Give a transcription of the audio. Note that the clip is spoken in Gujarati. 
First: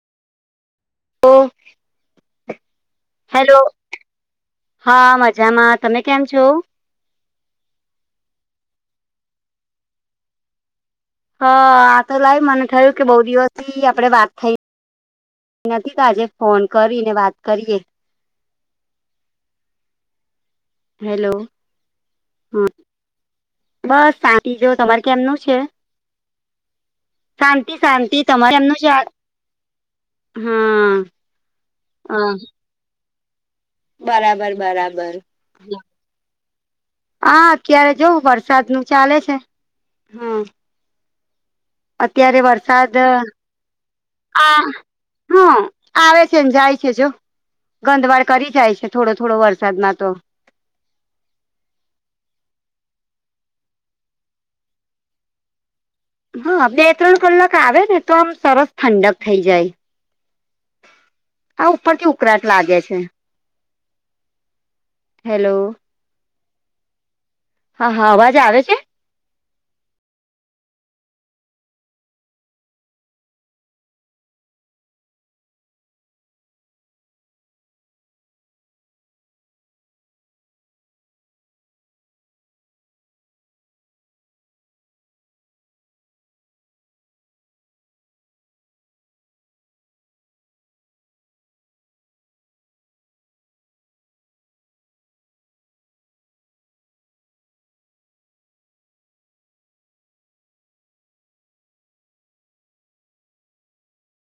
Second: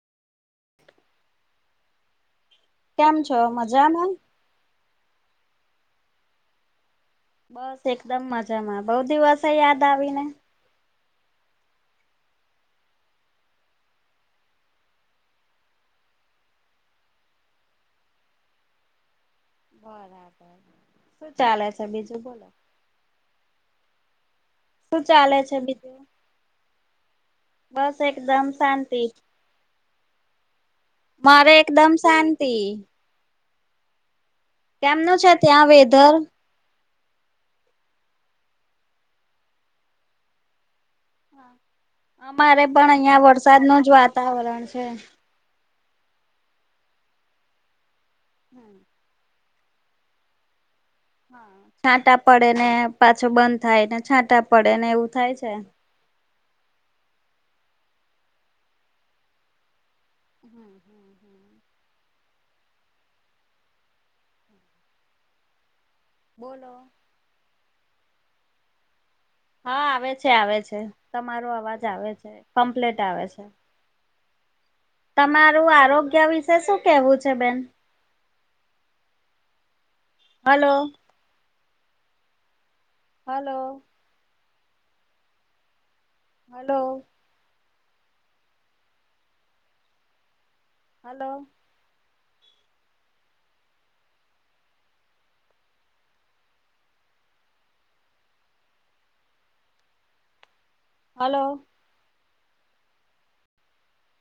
તો કેમ છો મજામાં? હા મજામાં તમે કેમ છો? બસ એકદમ મજામાં બઉ દિવસે યાદ આવી ને. હા આ તો લાવ મને થયું કે બહુ દિવસથી આપડે વાત થઈ. નથી તો આજે ફોન કરીને વાત કરીએ. બરાબર. શું હેલો ચાલે છે બીજું બોલો હ, બસ શાં તી જો શું તમારે ચાલે કેમનું છે? બીજું શાંતિ બસ શાંતિ એકદમ તમારે કેમનું છે? શાંતિ હા મારે એકદમ હા શાંતિ. બરાબર. બરાબર કેમનું છે ત્યાં વેધર? હા અત્યારે જોવ વરસાદ નું ચાલે છે હમ્મ? અમારે પણ વરસાદ અહિયાં વરસાદ નું જ વાતાવરણ છે. હા આવે છે એમ જાય છે જો, ગંધવાડ કરી જાય છે થોડો થોડો વરસાદમાં તો. છાંટા પડે ને પાછો બંધ થાય ને છાંટા પડે ને એવું થાય છે. હા બે ત્રણ કલાક આવે ને તો આમ સરસ ઠંડક થઈ જાય. [unintelligible] આ ઉપરથી ઉકળાટ લાગે છે? હેલો. બોલો. હા હા અવાજ આવે છે? હા આવે છે આવે છે તમારો અવાજ આવે છે કોમ્પલેટ આવે છે. તમારું આરોગ્ય વિશે શું કેવું છે બેન? હલો. હાલો. હલો. હલો. હલો.